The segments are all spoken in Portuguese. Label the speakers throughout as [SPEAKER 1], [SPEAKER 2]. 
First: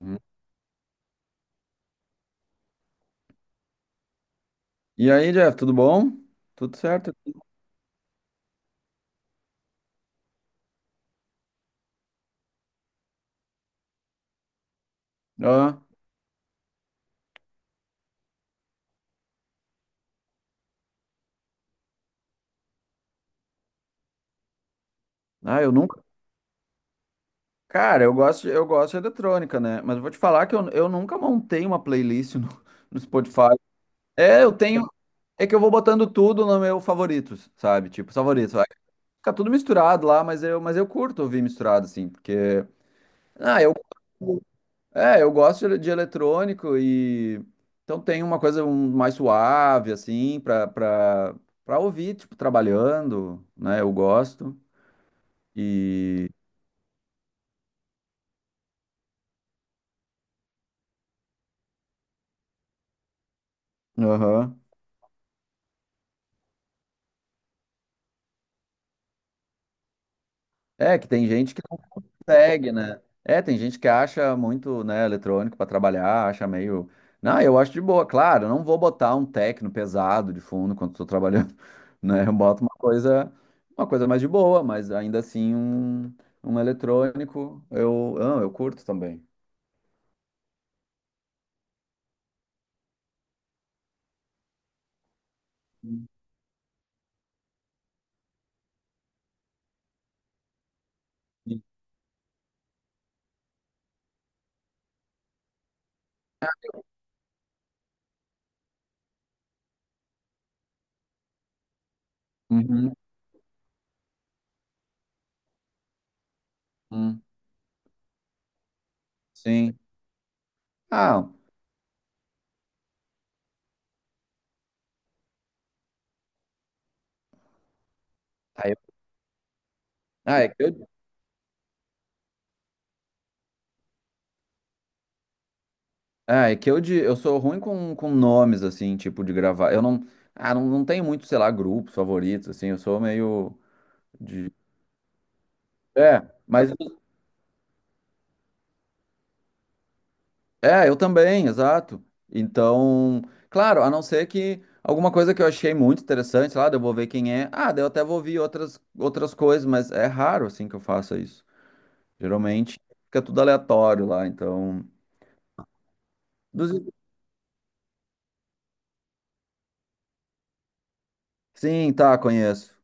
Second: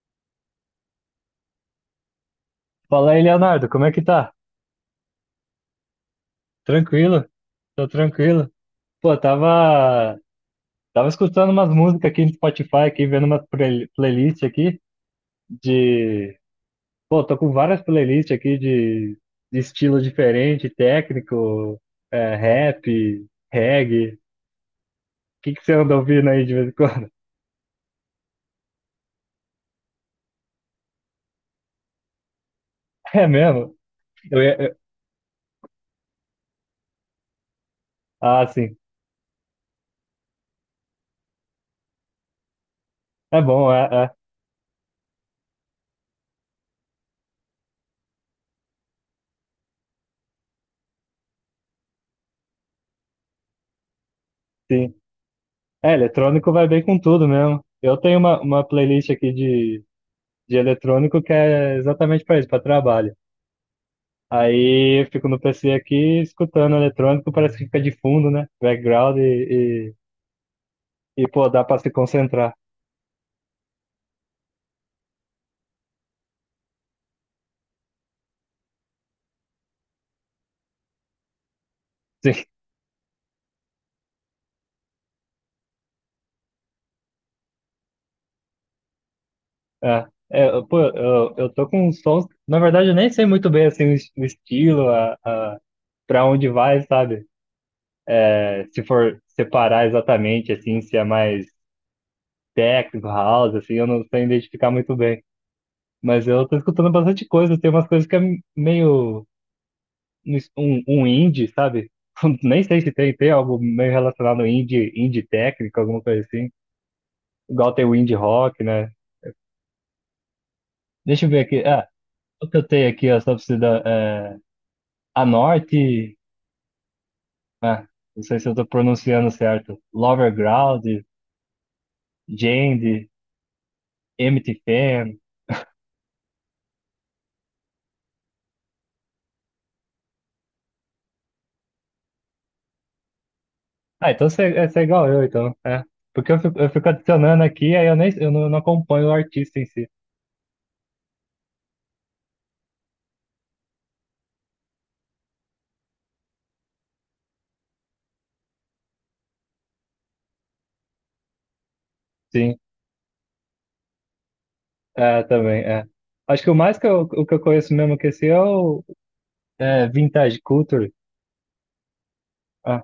[SPEAKER 1] Hum.
[SPEAKER 2] Fala aí, Leonardo, como é que tá?
[SPEAKER 1] E aí, Jeff, tudo bom? Tudo certo?
[SPEAKER 2] Tranquilo? Tô tranquilo. Pô, tava, tava escutando umas músicas aqui no Spotify, aqui, vendo umas playlist aqui
[SPEAKER 1] Ah,
[SPEAKER 2] de... Pô, tô com várias playlists aqui de estilo diferente, técnico, rap, reggae. O que
[SPEAKER 1] eu
[SPEAKER 2] você anda
[SPEAKER 1] nunca.
[SPEAKER 2] ouvindo aí de vez em quando?
[SPEAKER 1] Cara, eu gosto, eu gosto de eletrônica, né? Mas eu vou te falar que eu nunca montei uma playlist no
[SPEAKER 2] É
[SPEAKER 1] Spotify.
[SPEAKER 2] mesmo? Eu
[SPEAKER 1] É, eu
[SPEAKER 2] ia- eu-
[SPEAKER 1] tenho. É que eu vou botando tudo no meu favoritos, sabe? Tipo,
[SPEAKER 2] Ah,
[SPEAKER 1] favoritos. Aí
[SPEAKER 2] sim.
[SPEAKER 1] fica tudo misturado lá, mas eu curto ouvir misturado, assim, porque.
[SPEAKER 2] É
[SPEAKER 1] Ah,
[SPEAKER 2] bom,
[SPEAKER 1] eu. É, eu gosto de eletrônico e então tem uma coisa mais suave assim para para ouvir, tipo, trabalhando, né? Eu gosto.
[SPEAKER 2] sim. É,
[SPEAKER 1] E
[SPEAKER 2] eletrônico vai bem com tudo mesmo. Eu tenho uma playlist aqui de eletrônico que é exatamente para isso, para trabalho.
[SPEAKER 1] aham.
[SPEAKER 2] Aí eu fico no PC aqui escutando eletrônico, parece que fica de fundo, né? Background e,
[SPEAKER 1] É que
[SPEAKER 2] e,
[SPEAKER 1] tem
[SPEAKER 2] e, pô,
[SPEAKER 1] gente que
[SPEAKER 2] dá para
[SPEAKER 1] não
[SPEAKER 2] se concentrar.
[SPEAKER 1] consegue, né? É, tem gente que acha muito, né, eletrônico para trabalhar, acha meio. Não, eu acho de boa, claro, eu não vou botar um techno pesado de fundo quando estou trabalhando, né? Eu
[SPEAKER 2] Sim,
[SPEAKER 1] boto uma coisa mais de boa, mas ainda assim um eletrônico eu, ah, eu curto também.
[SPEAKER 2] é. Pô, eu tô com uns sons. Na verdade, eu nem sei muito bem assim, o estilo,
[SPEAKER 1] Uhum,
[SPEAKER 2] para onde vai, sabe? É, se for separar exatamente, assim, se é mais técnico, house, assim, eu não sei identificar muito bem. Mas eu tô escutando bastante coisa, tem umas coisas que é meio um indie, sabe? Nem sei se tem, tem algo meio relacionado ao indie, indie técnico, alguma coisa assim.
[SPEAKER 1] uhum,
[SPEAKER 2] Igual tem o indie rock, né?
[SPEAKER 1] sim.
[SPEAKER 2] Deixa
[SPEAKER 1] Ah,
[SPEAKER 2] eu ver aqui. Ah, o que eu tenho aqui, ó, só precisa. É, a Norte. Ah, não sei se eu tô
[SPEAKER 1] aí-
[SPEAKER 2] pronunciando certo. Lower
[SPEAKER 1] ah, é que
[SPEAKER 2] Ground, Jand, Empty Fan.
[SPEAKER 1] ah, é que eu, de, eu sou ruim com nomes, assim, tipo, de gravar. Eu não, ah, não tenho muito, sei lá, grupos favoritos, assim, eu sou meio
[SPEAKER 2] Ah, então
[SPEAKER 1] de...
[SPEAKER 2] você é igual eu, então. É.
[SPEAKER 1] É,
[SPEAKER 2] Porque eu
[SPEAKER 1] mas,
[SPEAKER 2] fico adicionando aqui, aí eu nem eu não, não acompanho o artista em si.
[SPEAKER 1] é, eu também, exato. Então, claro, a não ser que alguma coisa que eu achei muito interessante, sei lá, daí eu vou ver quem é. Ah, daí eu até vou ouvir outras coisas, mas é raro, assim, que eu faça isso.
[SPEAKER 2] Sim,
[SPEAKER 1] Geralmente fica tudo aleatório lá, então...
[SPEAKER 2] é, também, é. Acho que o mais que
[SPEAKER 1] dos-
[SPEAKER 2] eu, o que eu conheço mesmo que esse é o. É, Vintage Culture?
[SPEAKER 1] Sim, tá, conheço.
[SPEAKER 2] Ah,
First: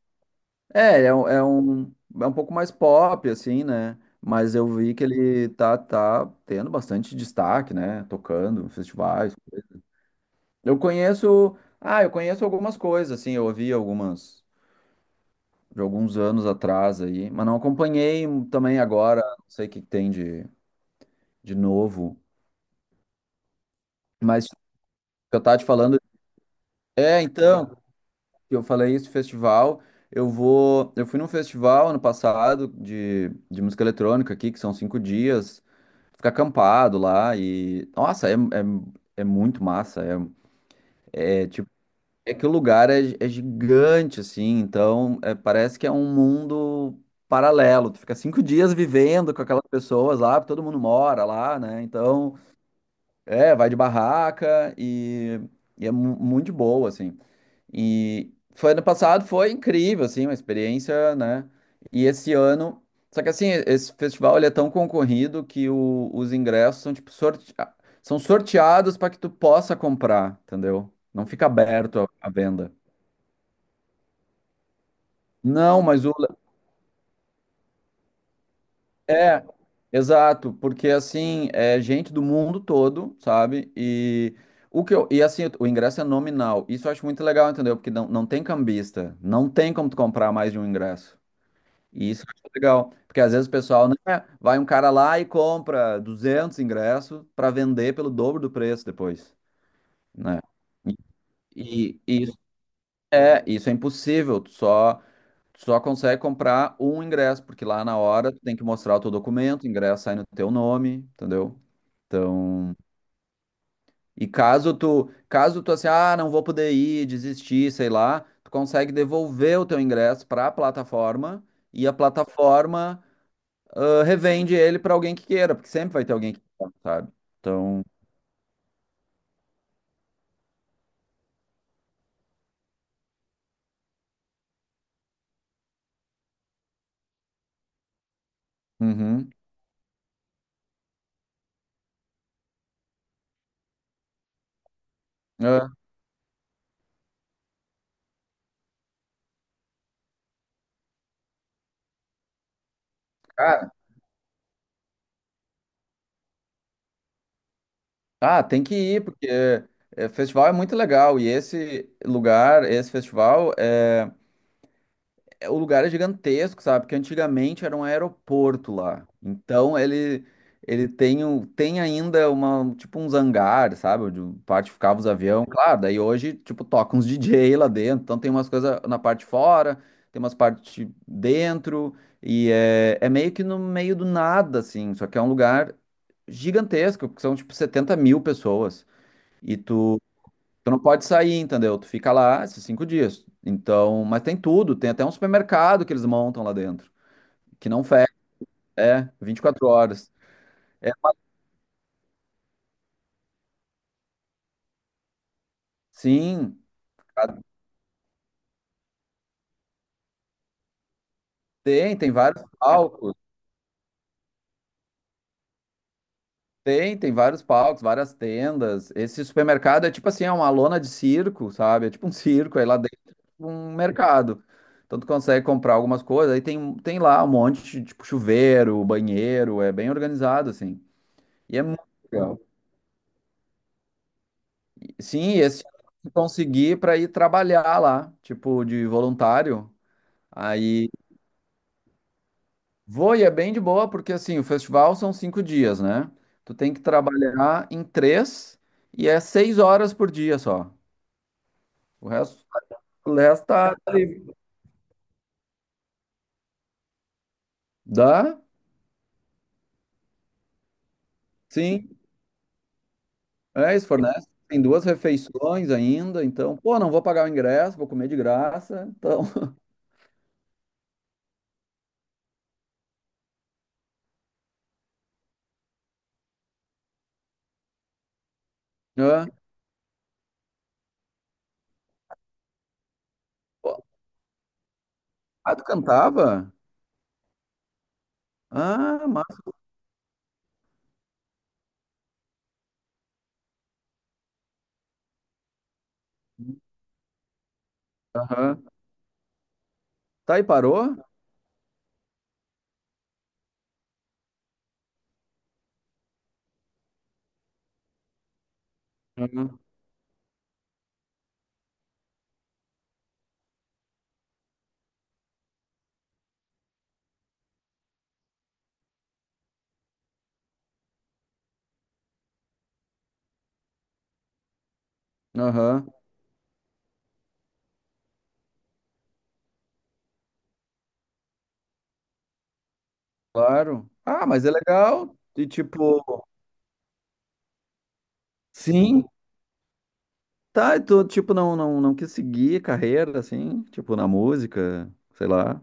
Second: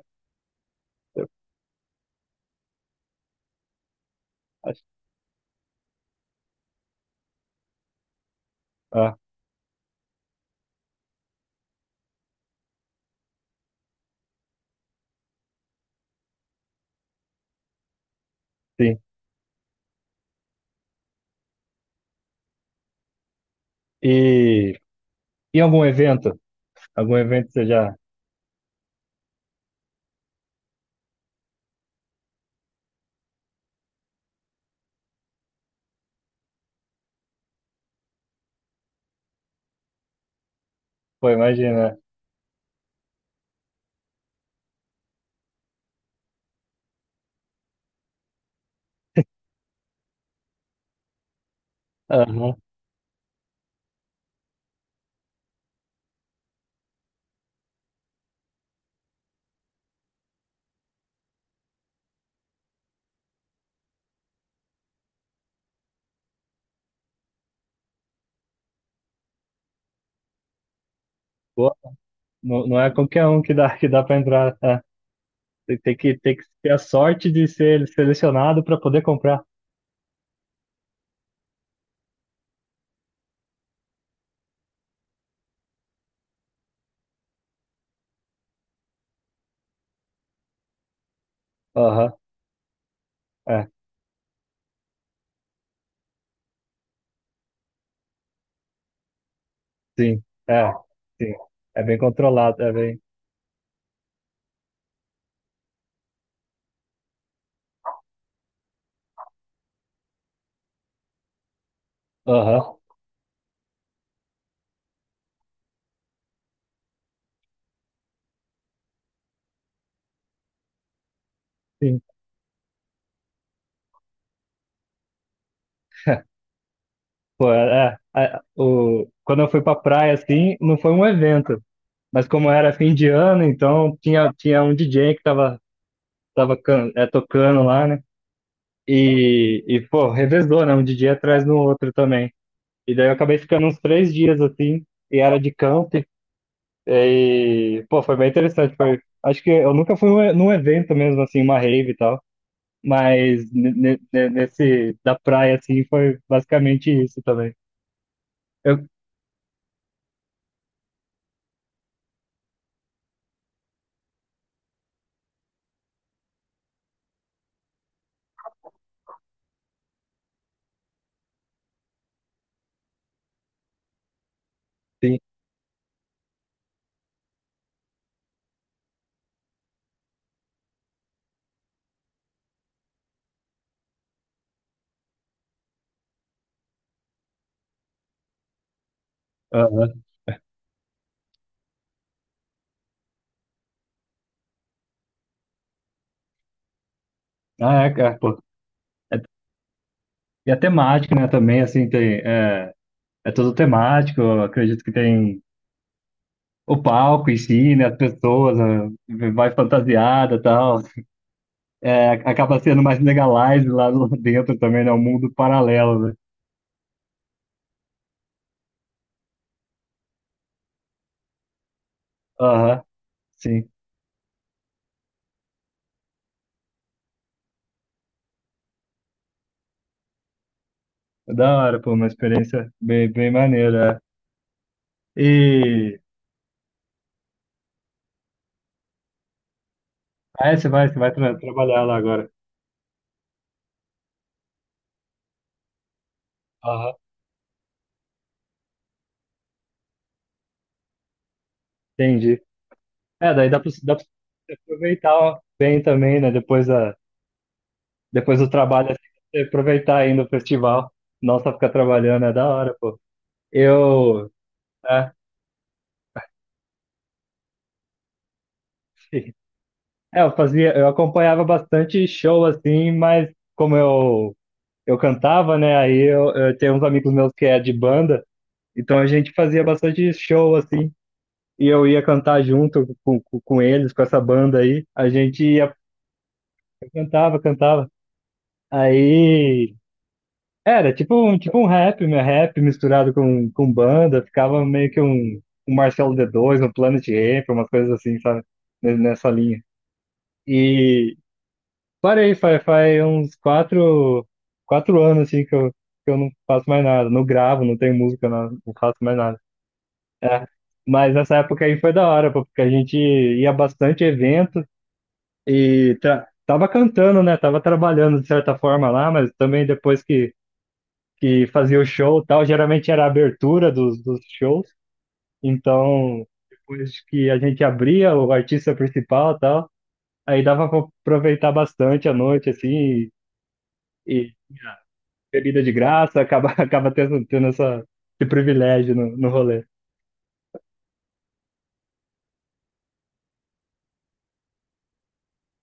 [SPEAKER 1] É, é um, é um, é um pouco mais pop, assim, né? Mas eu
[SPEAKER 2] acho-
[SPEAKER 1] vi que ele tá tendo bastante destaque, né? Tocando em
[SPEAKER 2] ah,
[SPEAKER 1] festivais. Eu conheço. Ah, eu conheço algumas coisas, assim, eu ouvi algumas de alguns anos atrás aí, mas não acompanhei também
[SPEAKER 2] sim.
[SPEAKER 1] agora, não sei o que que tem de novo. Mas
[SPEAKER 2] E
[SPEAKER 1] eu tava
[SPEAKER 2] em
[SPEAKER 1] te
[SPEAKER 2] algum
[SPEAKER 1] falando.
[SPEAKER 2] evento? Algum
[SPEAKER 1] É,
[SPEAKER 2] evento você
[SPEAKER 1] então,
[SPEAKER 2] já
[SPEAKER 1] que eu falei isso, festival. Eu vou. Eu fui num festival ano passado de música eletrônica aqui, que são cinco dias. Ficar acampado lá e. Nossa, é muito massa. É,
[SPEAKER 2] foi,
[SPEAKER 1] é tipo.
[SPEAKER 2] imagina.
[SPEAKER 1] É que o lugar é gigante, assim, então é, parece que é um mundo paralelo. Tu fica cinco dias vivendo com aquelas pessoas lá, todo mundo mora lá, né? Então,
[SPEAKER 2] Aham.
[SPEAKER 1] é, vai de barraca e é muito de boa, assim. E foi ano passado, foi incrível, assim, uma experiência, né? E esse ano. Só que assim, esse festival ele é tão concorrido que os ingressos são tipo sorte... ah, são sorteados para que tu possa comprar, entendeu? Não fica
[SPEAKER 2] Pô,
[SPEAKER 1] aberto a à
[SPEAKER 2] não,
[SPEAKER 1] venda.
[SPEAKER 2] não é qualquer um que dá para entrar. É. Tem,
[SPEAKER 1] Não, mas o.
[SPEAKER 2] tem que ter a sorte de ser selecionado para poder comprar.
[SPEAKER 1] É, exato, porque assim, é gente do mundo todo, sabe? E o que eu. E assim, o ingresso é nominal. Isso eu acho muito legal, entendeu? Porque não tem cambista. Não tem como tu comprar mais de um ingresso. E
[SPEAKER 2] Aham,
[SPEAKER 1] isso eu acho legal, porque às vezes o
[SPEAKER 2] é,
[SPEAKER 1] pessoal, né, vai um cara lá e compra 200 ingressos para vender pelo dobro do preço depois,
[SPEAKER 2] sim,
[SPEAKER 1] né?
[SPEAKER 2] é, sim. É
[SPEAKER 1] E,
[SPEAKER 2] bem
[SPEAKER 1] e isso
[SPEAKER 2] controlado, é bem.
[SPEAKER 1] isso é impossível, tu só consegue comprar um ingresso, porque lá na hora tu tem que mostrar o teu documento, o ingresso sai no teu nome, entendeu?
[SPEAKER 2] Aham,
[SPEAKER 1] Então, caso tu assim, ah, não vou poder ir, desistir, sei lá, tu consegue devolver o teu ingresso para a plataforma e a
[SPEAKER 2] sim.
[SPEAKER 1] plataforma ah, revende ele para alguém que queira, porque sempre vai ter alguém que queira, sabe?
[SPEAKER 2] Pô,
[SPEAKER 1] Então,
[SPEAKER 2] quando eu fui pra praia, assim, não foi um evento. Mas como era fim de ano, então tinha, tinha um DJ que tava tocando lá, né?
[SPEAKER 1] uhum.
[SPEAKER 2] E, pô, revezou, né? Um DJ atrás no outro também. E daí eu acabei ficando uns 3 dias assim, e era de
[SPEAKER 1] Ah,
[SPEAKER 2] camp. E, pô, foi bem interessante. Foi, acho que eu nunca fui num evento mesmo, assim, uma rave e tal. Mas
[SPEAKER 1] cara,
[SPEAKER 2] nesse da praia, assim, foi basicamente isso também.
[SPEAKER 1] ah, tem que
[SPEAKER 2] Eu,
[SPEAKER 1] ir, porque é, festival é muito legal, e esse lugar, esse festival é. O lugar é gigantesco, sabe? Porque antigamente era um aeroporto lá. Então ele tem, tem ainda uma tipo uns hangares, sabe? Onde parte ficava os
[SPEAKER 2] sim.
[SPEAKER 1] aviões. Claro, daí hoje tipo toca uns DJ lá dentro. Então tem umas coisas na parte de fora, tem umas partes dentro e é meio que no meio do nada assim. Só que é um lugar gigantesco, porque são tipo 70 mil pessoas. E tu
[SPEAKER 2] Aham.
[SPEAKER 1] tu não pode sair, entendeu? Tu fica lá esses cinco dias. Então, mas tem tudo, tem até um supermercado que eles montam lá dentro, que não
[SPEAKER 2] Ah, é,
[SPEAKER 1] fecha,
[SPEAKER 2] cara, pô.
[SPEAKER 1] é
[SPEAKER 2] É-
[SPEAKER 1] 24 horas.
[SPEAKER 2] E é
[SPEAKER 1] É,
[SPEAKER 2] temático, né? Também, assim, tem. É, é tudo temático. Eu acredito que tem.
[SPEAKER 1] sim,
[SPEAKER 2] O palco em
[SPEAKER 1] a-
[SPEAKER 2] si, né, as pessoas, né, vai fantasiada e tal.
[SPEAKER 1] tem, tem
[SPEAKER 2] É,
[SPEAKER 1] vários
[SPEAKER 2] acaba sendo mais
[SPEAKER 1] palcos,
[SPEAKER 2] legalize lá dentro também, né? Um mundo paralelo, né?
[SPEAKER 1] tem, tem vários palcos, várias tendas. Esse supermercado é tipo assim, é uma lona de circo, sabe? É tipo um circo, aí lá
[SPEAKER 2] Aham,
[SPEAKER 1] dentro é tipo
[SPEAKER 2] sim.
[SPEAKER 1] um mercado. Então tu consegue comprar algumas coisas, aí tem, tem lá um monte de tipo chuveiro, banheiro, é bem organizado assim.
[SPEAKER 2] É. Da
[SPEAKER 1] E é
[SPEAKER 2] hora,
[SPEAKER 1] muito
[SPEAKER 2] pô, uma
[SPEAKER 1] legal.
[SPEAKER 2] experiência bem, bem maneira. É.
[SPEAKER 1] Sim, e esse ano
[SPEAKER 2] E.
[SPEAKER 1] eu consegui para ir trabalhar lá, tipo, de voluntário. Aí
[SPEAKER 2] Você vai trabalhar lá agora.
[SPEAKER 1] vou e é bem de boa, porque assim, o festival são cinco dias, né? Tu tem que
[SPEAKER 2] Aham,
[SPEAKER 1] trabalhar em três e é seis horas por dia só. O
[SPEAKER 2] entendi.
[SPEAKER 1] resto, o
[SPEAKER 2] É,
[SPEAKER 1] resto
[SPEAKER 2] daí
[SPEAKER 1] tá
[SPEAKER 2] dá pra
[SPEAKER 1] livre.
[SPEAKER 2] você aproveitar bem também, né? Depois
[SPEAKER 1] Dá?
[SPEAKER 2] do trabalho, assim, você aproveitar ainda o festival. Não só ficar
[SPEAKER 1] Sim.
[SPEAKER 2] trabalhando, é da hora, pô.
[SPEAKER 1] É, isso fornece.
[SPEAKER 2] Eu.
[SPEAKER 1] Tem duas
[SPEAKER 2] É.
[SPEAKER 1] refeições ainda, então, pô, não vou pagar o ingresso, vou comer de graça. Então,
[SPEAKER 2] É, eu fazia, eu acompanhava bastante show assim, mas como eu cantava, né? Aí eu tenho uns amigos meus que é de banda, então a gente
[SPEAKER 1] é.
[SPEAKER 2] fazia bastante show assim. E eu ia cantar junto com
[SPEAKER 1] Pô,
[SPEAKER 2] eles, com essa banda aí. A gente
[SPEAKER 1] ah, tu
[SPEAKER 2] ia,
[SPEAKER 1] cantava?
[SPEAKER 2] cantava.
[SPEAKER 1] Ah, massa.
[SPEAKER 2] Aí era tipo um rap, né? Rap misturado com banda. Ficava meio que um Marcelo D2, um Planet Ramp, umas coisas assim, sabe?
[SPEAKER 1] Aham.
[SPEAKER 2] Nessa linha.
[SPEAKER 1] Tá e parou?
[SPEAKER 2] E, parei, faz uns 4 anos assim que eu não faço mais nada. Não gravo, não tenho música, não, não faço mais nada.
[SPEAKER 1] Aham.
[SPEAKER 2] É. Mas nessa época aí foi da hora, pô, porque a gente ia bastante evento tava cantando, né? Tava trabalhando de certa forma lá, mas também depois que fazia o show e tal, geralmente era a abertura dos, dos shows.
[SPEAKER 1] Aham.
[SPEAKER 2] Então, depois que a gente abria, o artista principal e tal, aí dava pra aproveitar bastante a noite, assim,
[SPEAKER 1] Claro. Ah,
[SPEAKER 2] e
[SPEAKER 1] mas é legal. E
[SPEAKER 2] bebida de graça,
[SPEAKER 1] tipo,
[SPEAKER 2] acaba, acaba tendo, tendo essa, esse privilégio
[SPEAKER 1] sim,
[SPEAKER 2] no, no rolê.
[SPEAKER 1] tá, e tu tipo não quis seguir carreira assim, tipo na música, sei lá.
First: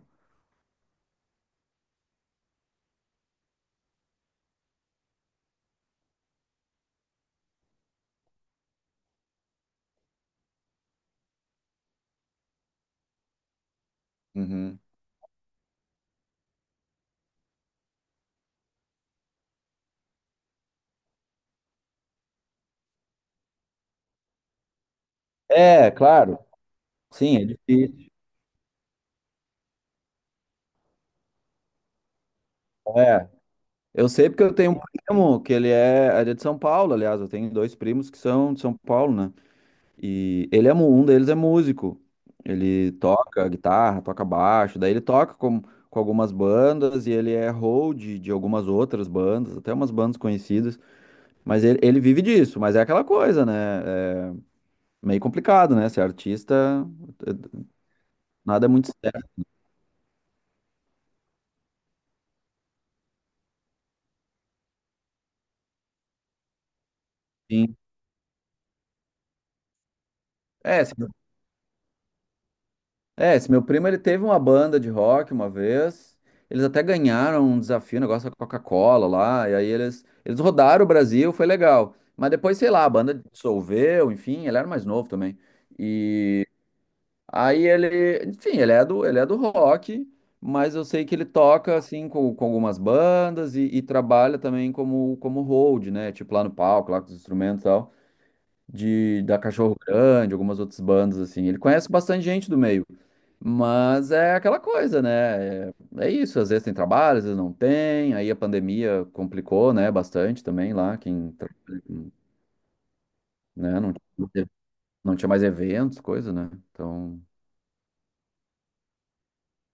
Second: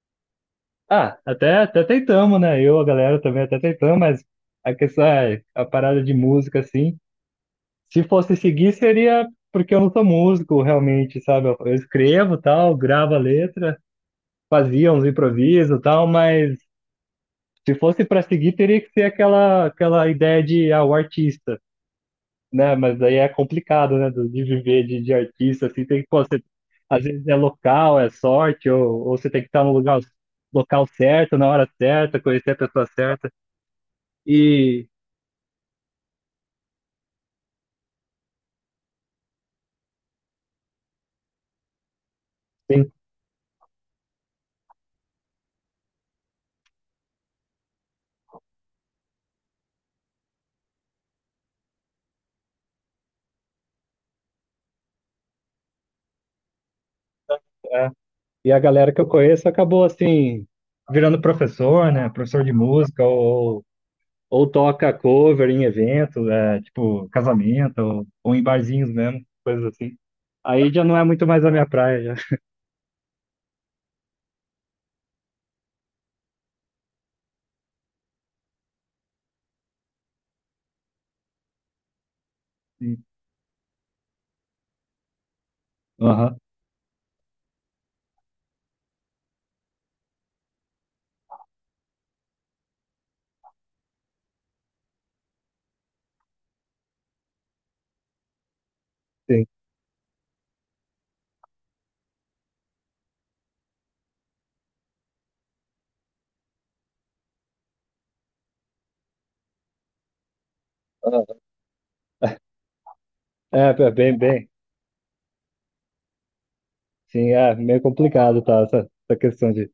[SPEAKER 2] Ah, até, até tentamos, né? Eu, a galera também até tentamos, mas a questão é, a parada de música, assim, se fosse seguir, seria porque eu não sou músico, realmente, sabe? Eu escrevo tal, gravo a letra,
[SPEAKER 1] Uhum.
[SPEAKER 2] fazia uns improvisos tal, mas se fosse para seguir, teria que ser aquela, aquela ideia de, ah, o artista. Né? Mas aí é complicado, né? De viver de artista, assim,
[SPEAKER 1] É,
[SPEAKER 2] tem que, pô,
[SPEAKER 1] claro.
[SPEAKER 2] você, às vezes é
[SPEAKER 1] Sim, é
[SPEAKER 2] local,
[SPEAKER 1] difícil.
[SPEAKER 2] é sorte, ou você tem que estar no lugar, local certo, na hora certa, conhecer a pessoa
[SPEAKER 1] É.
[SPEAKER 2] certa.
[SPEAKER 1] Eu sei porque eu tenho um
[SPEAKER 2] E,
[SPEAKER 1] primo que ele é de São Paulo, aliás, eu tenho dois primos que são de São Paulo, né? E ele é, um deles é músico.
[SPEAKER 2] sim,
[SPEAKER 1] Ele toca guitarra, toca baixo, daí ele toca com algumas bandas e ele é hold de algumas outras bandas, até umas bandas conhecidas. Mas ele vive disso, mas é aquela coisa, né? É meio complicado, né? Ser artista, eh,
[SPEAKER 2] é. E a
[SPEAKER 1] nada é muito
[SPEAKER 2] galera que eu
[SPEAKER 1] certo.
[SPEAKER 2] conheço acabou, assim, virando professor, né? Professor de música, ou toca cover em eventos, é, tipo,
[SPEAKER 1] Assim.
[SPEAKER 2] casamento, ou em barzinhos mesmo, coisas assim. Aí
[SPEAKER 1] É,
[SPEAKER 2] já
[SPEAKER 1] esse
[SPEAKER 2] não é
[SPEAKER 1] meu,
[SPEAKER 2] muito mais a minha praia, já.
[SPEAKER 1] é, esse meu primo, ele teve uma banda de rock uma vez, eles até ganharam um desafio, um negócio da Coca-Cola lá, e aí eles rodaram o Brasil, foi legal. Mas depois, sei lá, a
[SPEAKER 2] Sim.
[SPEAKER 1] banda dissolveu, enfim, ele era mais novo também.
[SPEAKER 2] Aham,
[SPEAKER 1] E aí enfim, ele é do rock, mas eu sei que ele toca assim com algumas bandas e trabalha também como hold, né? Tipo lá no palco, lá com os instrumentos e tal, de da
[SPEAKER 2] sim.
[SPEAKER 1] Cachorro Grande, algumas outras bandas assim. Ele conhece bastante gente do meio, mas é aquela coisa, né? É, é isso, às vezes tem trabalho, às vezes não tem. Aí a pandemia complicou, né, bastante também lá, quem
[SPEAKER 2] Aham.
[SPEAKER 1] trabalha, com-
[SPEAKER 2] É,
[SPEAKER 1] né,
[SPEAKER 2] é bem,
[SPEAKER 1] não
[SPEAKER 2] bem.
[SPEAKER 1] teve- não tinha mais eventos, coisa, né? Então,
[SPEAKER 2] Sim, é meio complicado, tá? Essa questão de.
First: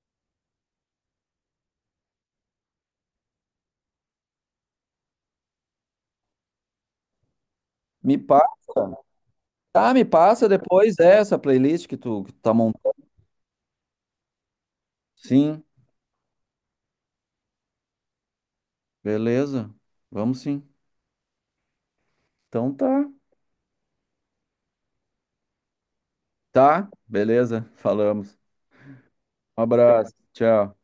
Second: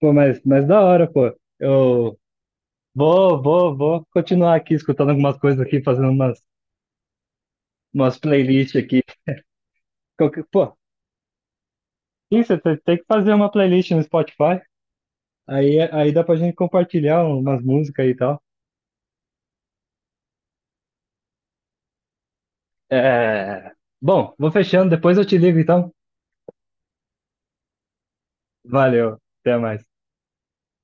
[SPEAKER 2] Pô, mas da hora, pô. Eu vou continuar aqui escutando algumas coisas aqui, fazendo umas,
[SPEAKER 1] me
[SPEAKER 2] umas playlists
[SPEAKER 1] passa.
[SPEAKER 2] aqui.
[SPEAKER 1] Tá, me
[SPEAKER 2] Qualquer-
[SPEAKER 1] passa
[SPEAKER 2] Pô,
[SPEAKER 1] depois essa playlist que tu
[SPEAKER 2] isso,
[SPEAKER 1] tá
[SPEAKER 2] você
[SPEAKER 1] montando.
[SPEAKER 2] tem que fazer uma playlist no Spotify.
[SPEAKER 1] Sim,
[SPEAKER 2] Aí dá pra gente compartilhar umas músicas e tal.
[SPEAKER 1] beleza. Vamos sim. Então tá.
[SPEAKER 2] É... Bom, vou fechando, depois eu te ligo então.
[SPEAKER 1] Tá, beleza. Falamos.
[SPEAKER 2] Valeu, até
[SPEAKER 1] Um
[SPEAKER 2] mais.
[SPEAKER 1] abraço. Tchau.